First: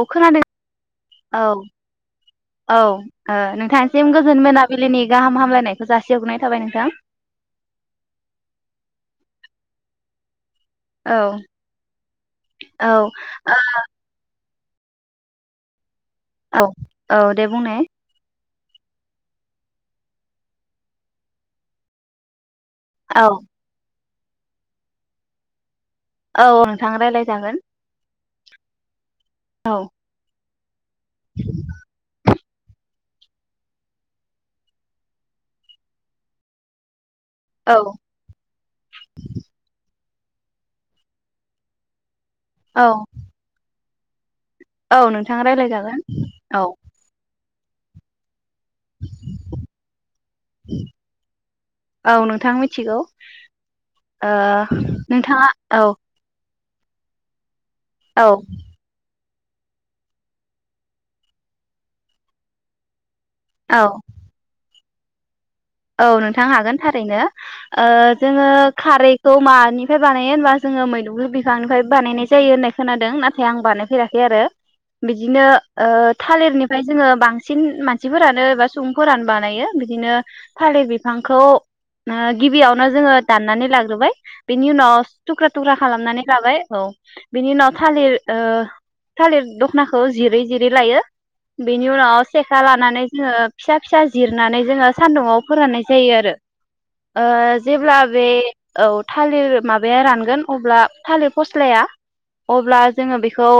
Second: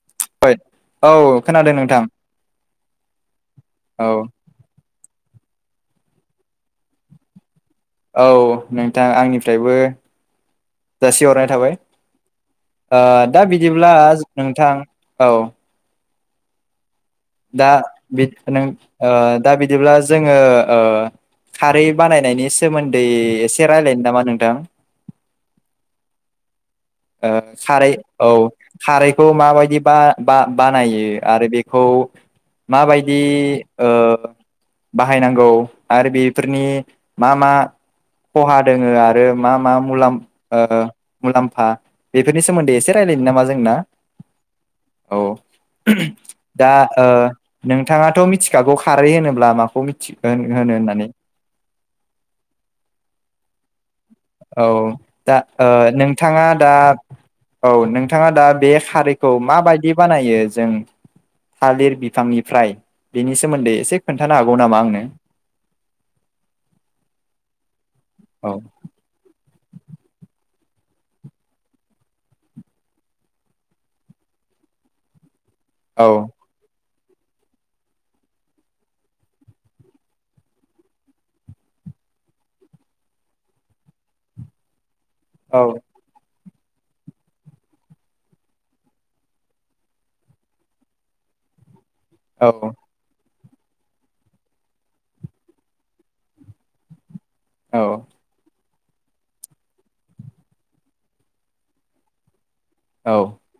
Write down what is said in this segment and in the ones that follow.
औ खोनादों औ खोनादों नोंथां औ ओ औ नोंथांसिम गोजोन मोनाबिलिनि गाहाम हामलायनायखौ जासि हग्रोनाय थाबाय नोंथां। औ नोंथां आंनिफ्रायबो। औ जासि हरनाय थाबाय औ आ दा बिदिब्ला नोंथां औ। औ। औ दे दा बुंनाय। बि नों ओ दा बिदिब्ला जोङो ओ खारै बानायनायनि सोमोन्दै औ एसे रायलायनो नामा? नोंथां। औ। नोंथां ओ रायलायजागोन सारै औ खारै। मा औ बायदि बा [inaudible] नायो आरो बेखौ। माबायदि बाहायनांगौ आरो बेफोरनि मा मा औ खहा दोङो आरो मा मा मुलाम मुलामलाम्फा। बेफोरनि सोमोन्दै औ एसे रायजलायनो नामा जोंना। औ नोंथाङा राय्लायजागोन औ। दा ओ नोंथाङाथ' मिथि खारै होनोब्ला माखौ मिथियो होनो होननानै औ नोंथां मिथिगौ ओ औ दा नोंथाङा औ नोंथाङा। दा। औ औ नोंथाङा दा बे खारै। खौ माबायदि बानायो जों थालिर बिफांनिफ्राय। बेनि सोमोन्दै औ एसे खोन्थानो हागौ नामा आंनो। [unintelligible] औ नोंथां हागोन थारैनो जोङो औ खारै मानिफ्राय बानायो होनबा जोङो मैद्रु बिफांनिफ्राय बानायनाय जायो होननाय खोनादों नाथाय आं बानायफेराखै आरो बिदिनो औ थालिरनिफ्राय जोङो बांसिन मानसिफोरानो एबा सुबुंफोरानो बानायो बिदिनो थालिर बिफांखौ गिबियावनो जोङो दाननानै लाग्रोबाय बेनि उनाव थुख्रा औ थुख्रा खालामनानै लाबाय औ बिनि उनाव थालिर थालिर दख'नाखौ जिरै जिरै लायो बेनि उनाव सेखा औ लानानै जोङो फिसा फिसा जिरनानै जोङो सान्दुंङाव फोराननाय जायो आरो औ जेब्ला बे औ थालिर माबाया रानगोन अब्ला थालिर फस्लाया अब्ला जोङो बेखौ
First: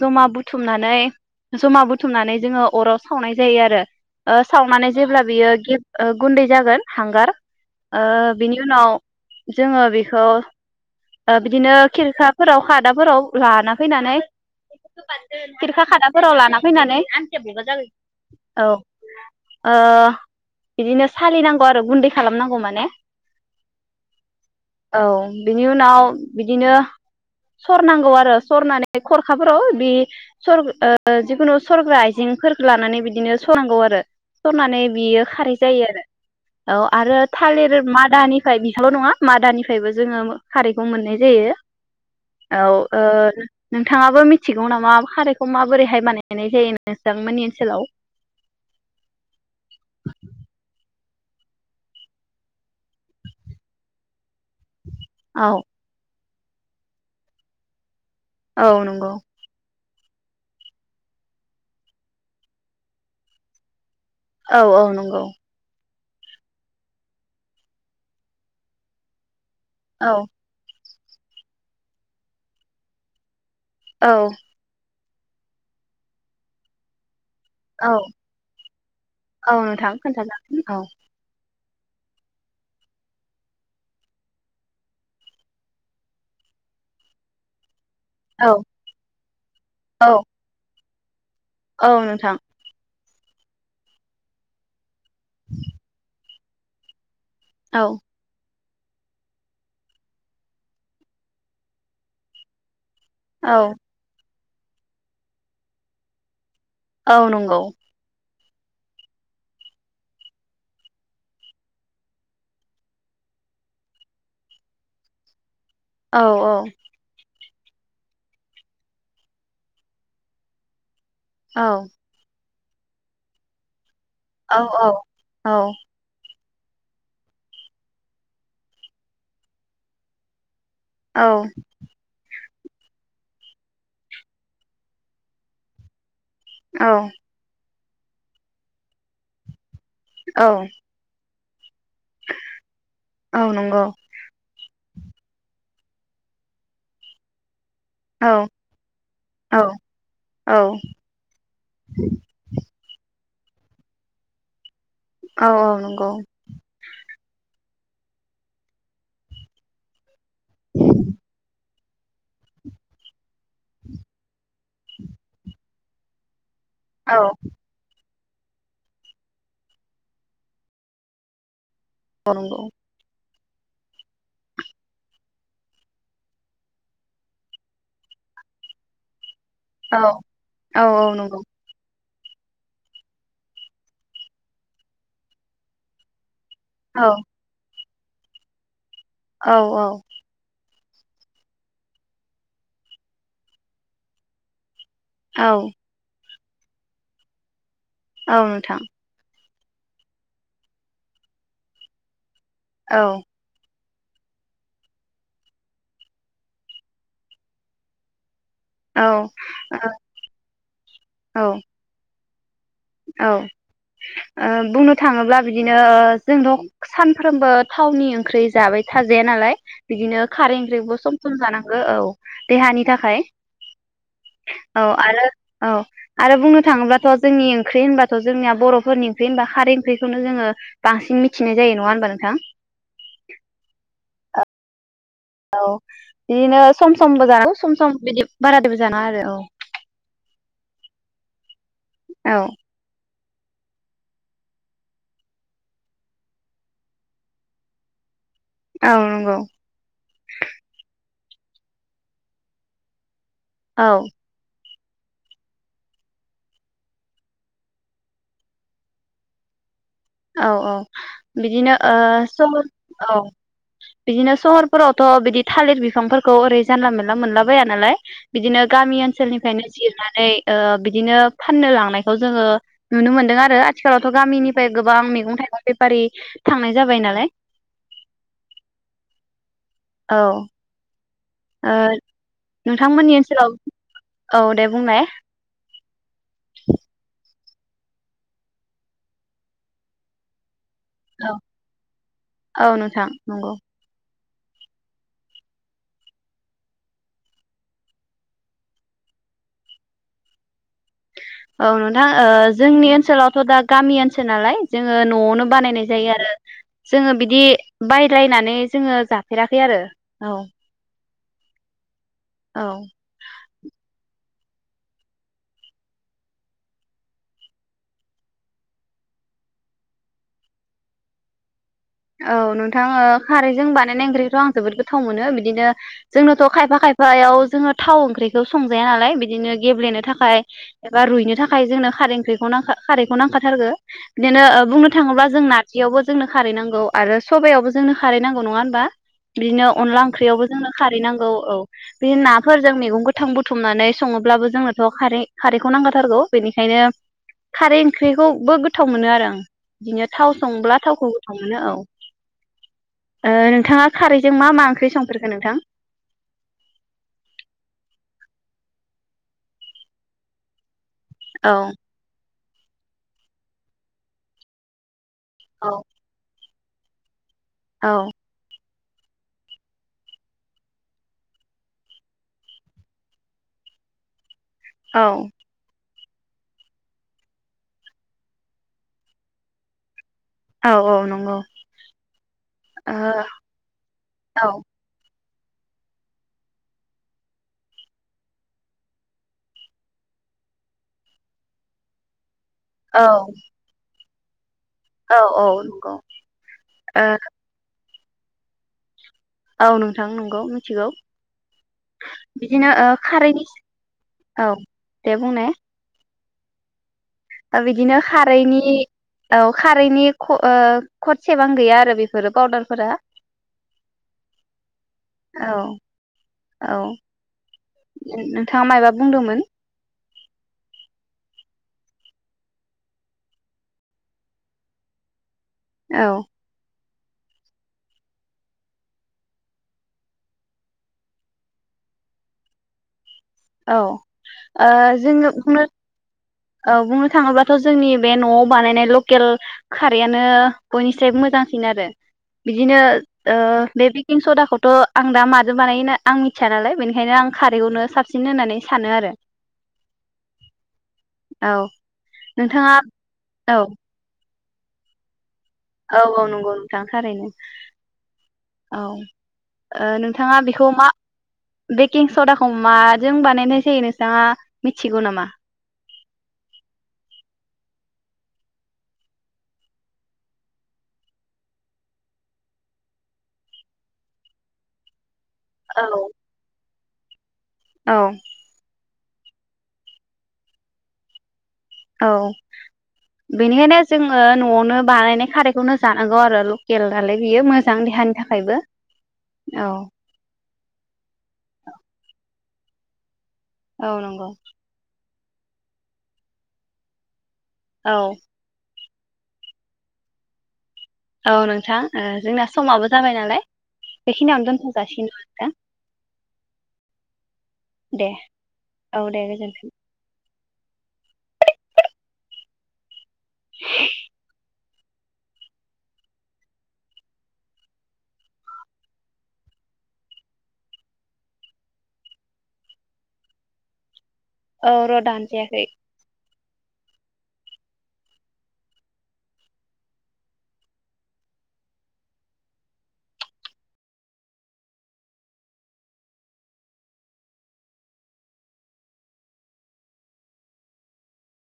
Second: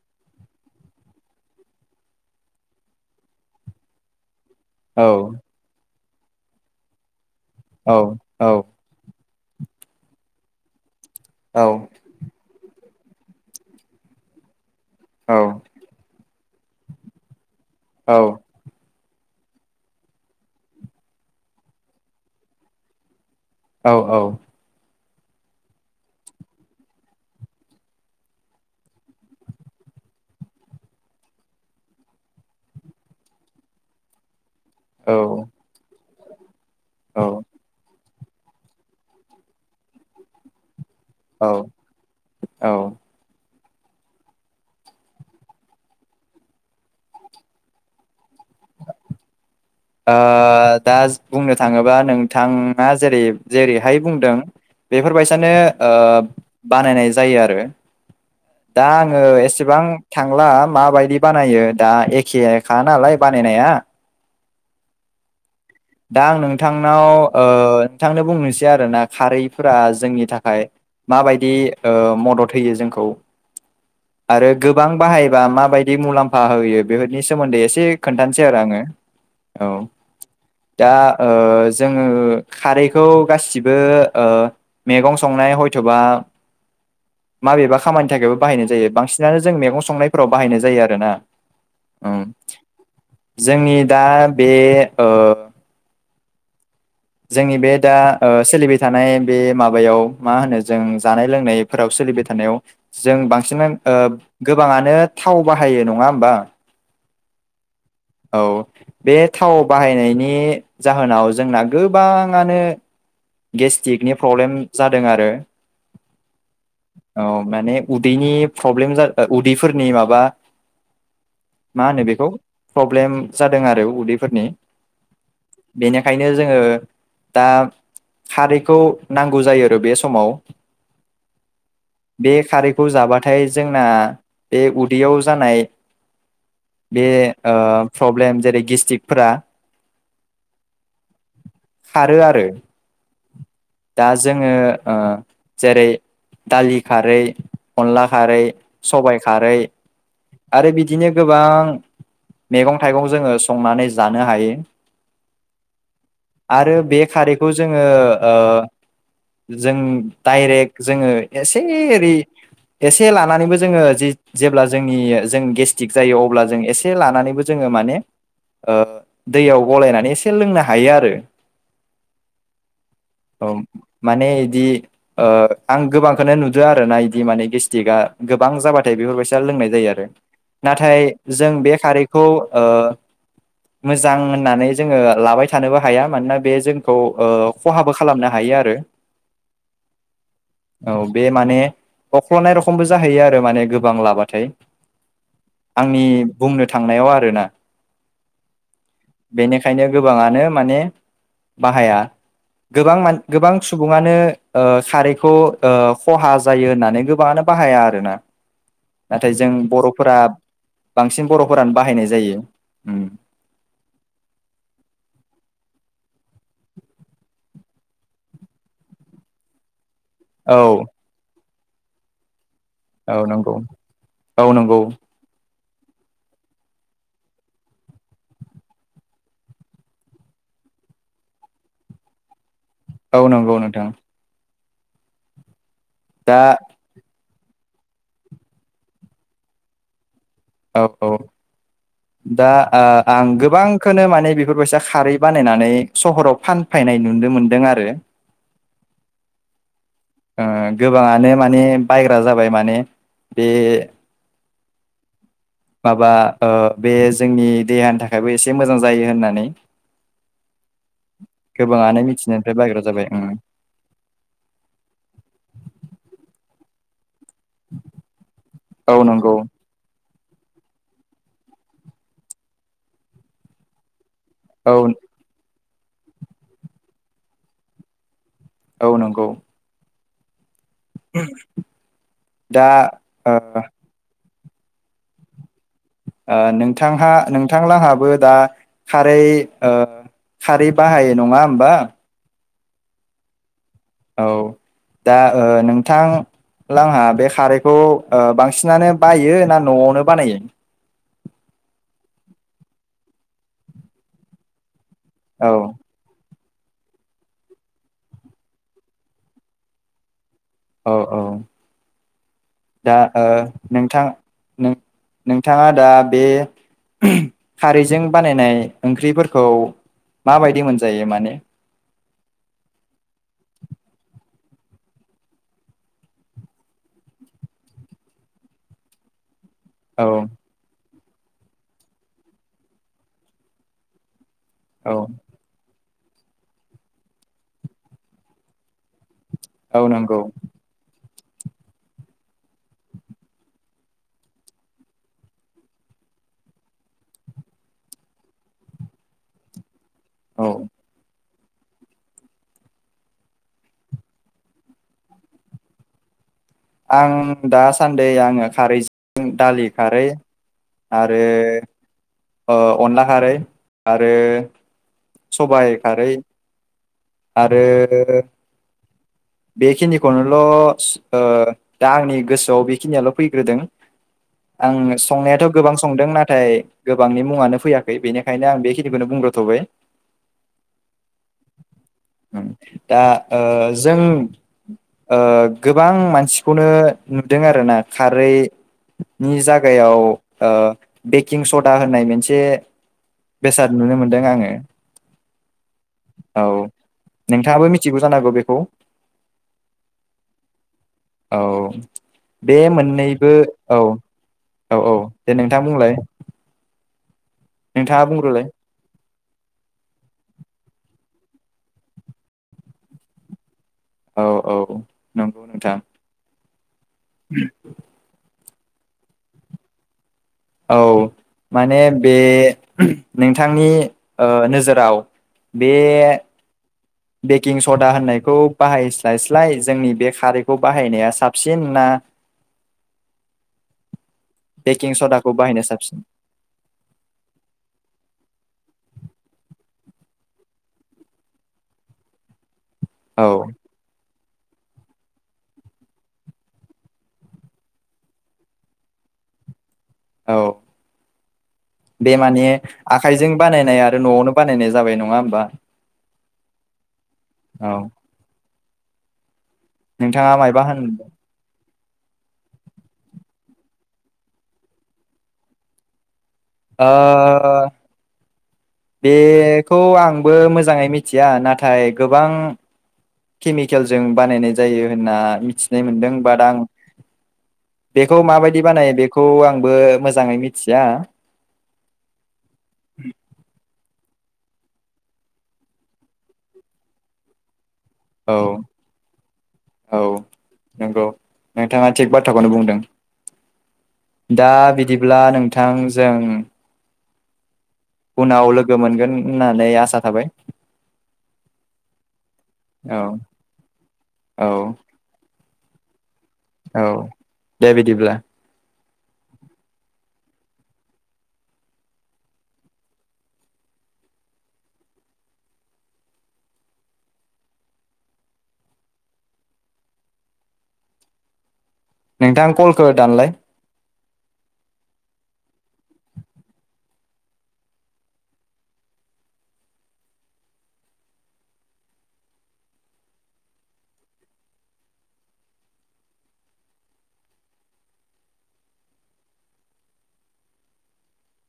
जमा बुथुमनानै जमा बुथुमनानै जोङो अराव सावनाय जायो आरो सावनानै जेब्ला औ बियो गेब्ले गुन्दै जागोन हांगार औ ओ औ बिनि उनाव जोङो बेखौ बिदिनो औ खिरखाफोराव खादाफोराव लाना फैनानै औ खिरखा खादाफोराव लाना फैनानै औ ओ बिदिनो सालिनांगौ आरो गुन्दै खालामनांगौ माने औ औ औ बिनि उनाव बिदिनो सरनांगौ आरो सरनानै खरखाफोराव बे सर जिखुनु सरग्रा आइजेंफोरखौ लानानै बिदिनो सरनांगौ आरो सरनानै बियो औ खारै जायो आरो औ आरो थालिर मा मादानिफ्राय बिखौल' नङा मादानिफ्रायबो जोङो खारै खौ मोननाय औ जायो औ ओ नोंथाङाबो मिथिगौ नामा खारैखौ माबोरैहाय बानायनाय जायो नोंथांमोननि ओनसोलाव ओ दा बुंनो थाङोबा नोंथाङा जेरै जेरैहाय बुंदों औ बेफोरबायसानो ओ बानायनाय जायो आरो औ दा नंगौ आङो एसेबां थांला माबायदि बानायो दा एखेखा नालाय बानायनाया औ औ नंगौ दा आं नोंथांनाव ओ नोंथांनो बुंनोसै आरो ना खारै फोरा औ जोंनि थाखाय माबायदि ओ मदद होयो जोंखौ औ आरो गोबां बाहायबा माबायदि मुलाम्फा होयो बेफोर नि सोमोन्दै एसे औ खोन्थानोसै आरो आङो औ नोंथां खोन्थाजागोन औ दा ओ जोंओ खारैखौ गासिबो ओ मेगं संनाय हयथबा माबेबा खामानिनि थाखायबो औ बाहायनाय जायो बांसिनानो जों मेगं औ संनायफोराव बाहायनाय जायो आरो ना औ नोंथां जोंनि दा बे ओ [inaudible] जोंनि बे औ दा ओ सोलिबाय थानाय बे माबायाव मा होनो जों जानाय लोंनायफोराव सोलिबाय थानायाव जों औ बांसिनानो ओब गोबाङानो थाव बाहायो नङा होमबा,? औ नंगौ औ बे थाव बाहायनायनि जाहोनाव जोंना गोबांङानो गेस्टि्रिकनि प्रब्लेम औ औ माने उदैनि प्रब्लेम जाद उदैफोरनि माबा औ मा होनो बेखौ? प्रब्लेम जादों आरो उदै फोरनि औ औ बेनिखायनो जोङो दा। खारैखौ नांगौ जायो आरो बे समाव औ बे खारैखौ जाबाथाय जोंना बे उदैयाव जानाय औ बे ओ प्रब्लेम जेरै गेस्टिरिकफोरा औ खारो आरो हर औ नंगौ दा जोङो ओ। जेरै दालि खारै। अनला औ खारै सबायाइ खारै औ औ आरो बिदिनो गोबां मैगं थाइगं जोङो स। संनानै जानो हायो। औ औ नंगौ आरो बे खारैखौ जों। ओ ओ जों। दडाइरेक्ट जोङो एसे। ओरि एसे लानानैबो जोङो जि। जेब्ला जोंनि जों गेस। गिस्टिक जायो अब्ला। जों एसे औ लानानैबो जोङो माने। दैयाव गलायनानै एसे लोंनो हायो आरो। अ नंग। औ माने इदि ओ आं गोबांखौनो नुदो आरोना इदि माने गेस्टिकआ गोबां जाबाथाय बेफोरबायदि। दा लोंनाय जायो औ आरो औ नाथाय औ नंगौ जों बे खारै। खौ ओ मोजां होननानै जोङो लाबाय थानोबो हाया मानोना। बे जोंखौ औ ओ। खहाबो खालामनो हायो आरो। औ औ औ बे माने अख्ल'नाय रखमबो जाहैयो आरो माने गोबां लाबाथाय औ आंनि बुंनो थांनायाव आरोना। औ नोंथां बेनिखायनो गोबाङानो माने बाहाया। गोबां औ मान गोबां सु सुबुङानो ओ खारैखौ ओ खहा जायो होननानै गोबाङानो बाहाया आरोना। औ नाथाय जों बर'फोरा बांसिन औ बर'फोरानो बाहायनाय जायो। उम औ ओ बुंनो थाङोब्ला बिदिनो जोंथ' सानफ्रोमबो थावनि ओंख्रि जाबाय थाजाया नालाय। बिदिनो खारै औ ओंख्रिबो सम सम जानांगौ। ओ औ देहानि औ थाखाय नंगौ औ आरो औ आरो बुंनो थाङोब्लाथ' जोंनि ओं ओंख्रि होनबाथ' जोंनिया बर'फोरनि ओंख्रि होनबा खारै ओंख्रिखौनो जोङो बांसिन मिथिनाय जायो नङा होनबा नोंथां? औ नंगौ नोंथां औ दा बिदिनो सम सम बो जानांंगौ सम सम बिदि बारादबो जानां आरो औ औ औ औ दा आ आं गोबांखौनो माने बेफोरबायसा खारै बानायनानै सहराव फानफैनाय नुनो मोनदों आरो औ नंगौ ओ गोबाङानो माने बायग्रा जाबाय माने बे औ माबा ओ बे जोंनि देहानि थाखायबो एसे मोजां जायो होननानै औ औ बिदिनो ओ गोबाङानो स' मिथिनायनिफ्राय बायग्रा जाबाय औ उम बिदिनो सहरफोरावथ' बिदि थालिर बिफांफोरखौ ओरै जानला मोन ला मोनलाबाया नालाय बिदिनो औ गामि नंगौ ओनसोलनिफ्रायनो जिरना नै ओ बिदिनो फाननो लांनायखौ जोंङो नुनो मोनदों आरो आथिखालावथ' गामिनिफ्राय औ गोबां मेगं थाइगं बेफारि थांनाय जाबाय नालाय औ नंगौ औ ओ दा नोंथांमोननि ओ ओनसोलाव औ दे बुंनाय ओ नोंथांहा नों बिथांलाहाबो दा खारै ओ खारै बाहायो औ नंङा होमबा औ नोंथां नंगौ औ दा ओ नोंथां लांहा बे खारैखौ ओ बांसिनानो बायो ना न'आवनो बानायो औ नोंथां ओ जोंनि ओनसोलावथ' दा गामि ओनसोल नालाय जोंङो न'आवनो औ बानायनाय जायो आरो जोंङो बिदि बायलायनानै जोंङो जाफेराखै आरो औ ओ औ औ दा ओ नोंथां नों नोंथांङा दा बे खारैजों बानायनाय ओंख्रिफोरखौ माबायदि मोनजायो माने औ नोंथां ओ खारैजों बानायनाय ओंख्रिखौथ' आं जोबोद गोथाव मोनो बिदिनो जोंनोथ' खायफा खायफायाव जोंङो थाव ओंख्रिखौ संजाया नालाय बिदिनो गेब्लेनो औ थाखाय एबा रुइनो थाखाय जोंनो खारै ओंख्रिखौ नांखा खारैखौ नांखाथारगो बिदिनो ओ बुंनो औ थांङोब्ला जोंना बेयावबो जोंनो खारै नां खौ आरो सबायावबो जोंनो खारैनांगौ नङा होमबा बिदिनो औ अनला नंगौ ओंख्रियावबो जोंनो खारै नां औ औ बे नाफोरजों मैगं गोथां बुथुमनानै सङोब्लाबो जोंनोथ खारै खारैखौ नांखा थारगौ बेनिखायनो खारै ओंख्रिखौबो गोथाव मोनो आरो आं नो थाव औ संब्ला थावखौ मोनो औ ओ नोंथाङा खारैजों मा मा ओंख्रि संफेरखो नोंथां आं दासान्दै आङो खारैजों दालि खारै आरो औ ओ अनला खारै आरो औ सबाय खारै औ आरो बेखिनिखौनोल स ओ दा आंनि गोसोआव बेखिनियाल फैग्रोदों आं संनायाथ गोबां संदों नाथाय गोबांनि मुङानो फैयाखै बेनिखायनो आं बेखिनिखौनो बुंग्रोथबाय औ औ नंगौ दा ओ जों औ ओ गोबां मानसिखौनो नुदों आरोना खारै नि जागायाव ओ बेकिं सद दा होननाय मोनसे औ बेसाद नुनो मोनदों आङो? औ- औ नंगौ। ओ मिथिखायोबो जानोहागौ बेखौ। औ नोंथां नंगौ मिथिगौ औ। बे बिदिनो ओ मोननैबो खारैनि औ -औ -औ दे नोंथां बुंलाय। ओ बिदिनो नोंथाङा बुंग्रोलाय खारैनि औ खारैनि ओ खटसेबां गैया आरो बेफोरो फावउदारफोरा। औ औ नंगौ नोंथां। औ नों थाङा मायबा बुंदोंमोन? औ माने बे नोंथांनि ओ नोजोराव बे औ बेकिं सदा होननायखौ बाहायस्लायस्लाय जोंनि बे खारैखौ बाहायनाया साबसिन ना? औ ओ बेकिं जोङो सदाखौ बुंनो बाहायनो साबसिन औ बुंनो थाङोबाथ जोंनि बे नआव बानायनाय ल केल खारैयानो बयनिफ्राय मोजांसिन आरो। बिदिनो औ ओ बे बि बेखिं सदाखौथ' आं दा माजों बानायो आं मिथिया नालाय बेनिखायनों खारैखौनो साब सिन होननानै सानो आरो। औ। औ बे माने नोंथाङा आखाइजों औ बानायनाय आरो न'आवनो बानायनाय जाबाय नङा होमबा। औ- औ नंगौ नोंथां थारैनो। औ औ। ओ नोंथाङा मायबा बेखौ मा होनदों? बेकिं सदाखौ माजों बानायनाय जायो नोंथाङा मिथिगौ नामा? अ' बेखौ आंबो मोजाङै मिथिया नाथाय गोबां केमिकेलजों बानायनाय जायो होनना औ मिथिनो मोनदों बाद आं औ बेखौ माबायदि बानायो बे खौ आंबो मोजाङै मिथिया। औ बेनिखायनो जोङो न'आवनो बानायनाय खारैखौनो जानांगौ आरो लकेल नालाय बियो मोजां। देहानि औ थाखायबो औ। नांगौ। नोंथाङा थिक बाथ्रा खौनो बुंदों औ नंगौ अब्ला नोंथांजों औ उनाव लोगो लोगो मोनगोन होननानै आसा थाबाय औ नोंथां जोंना समाबो औ जाबाय नालाय बेखिनियावनो औ दोनथ'जासिगोन द नोंथां औ दे बिदिब्ला औ दे गोजोनथों [unintelligible] नोंथां कलखौ दानलाय औ र' दानजायाखै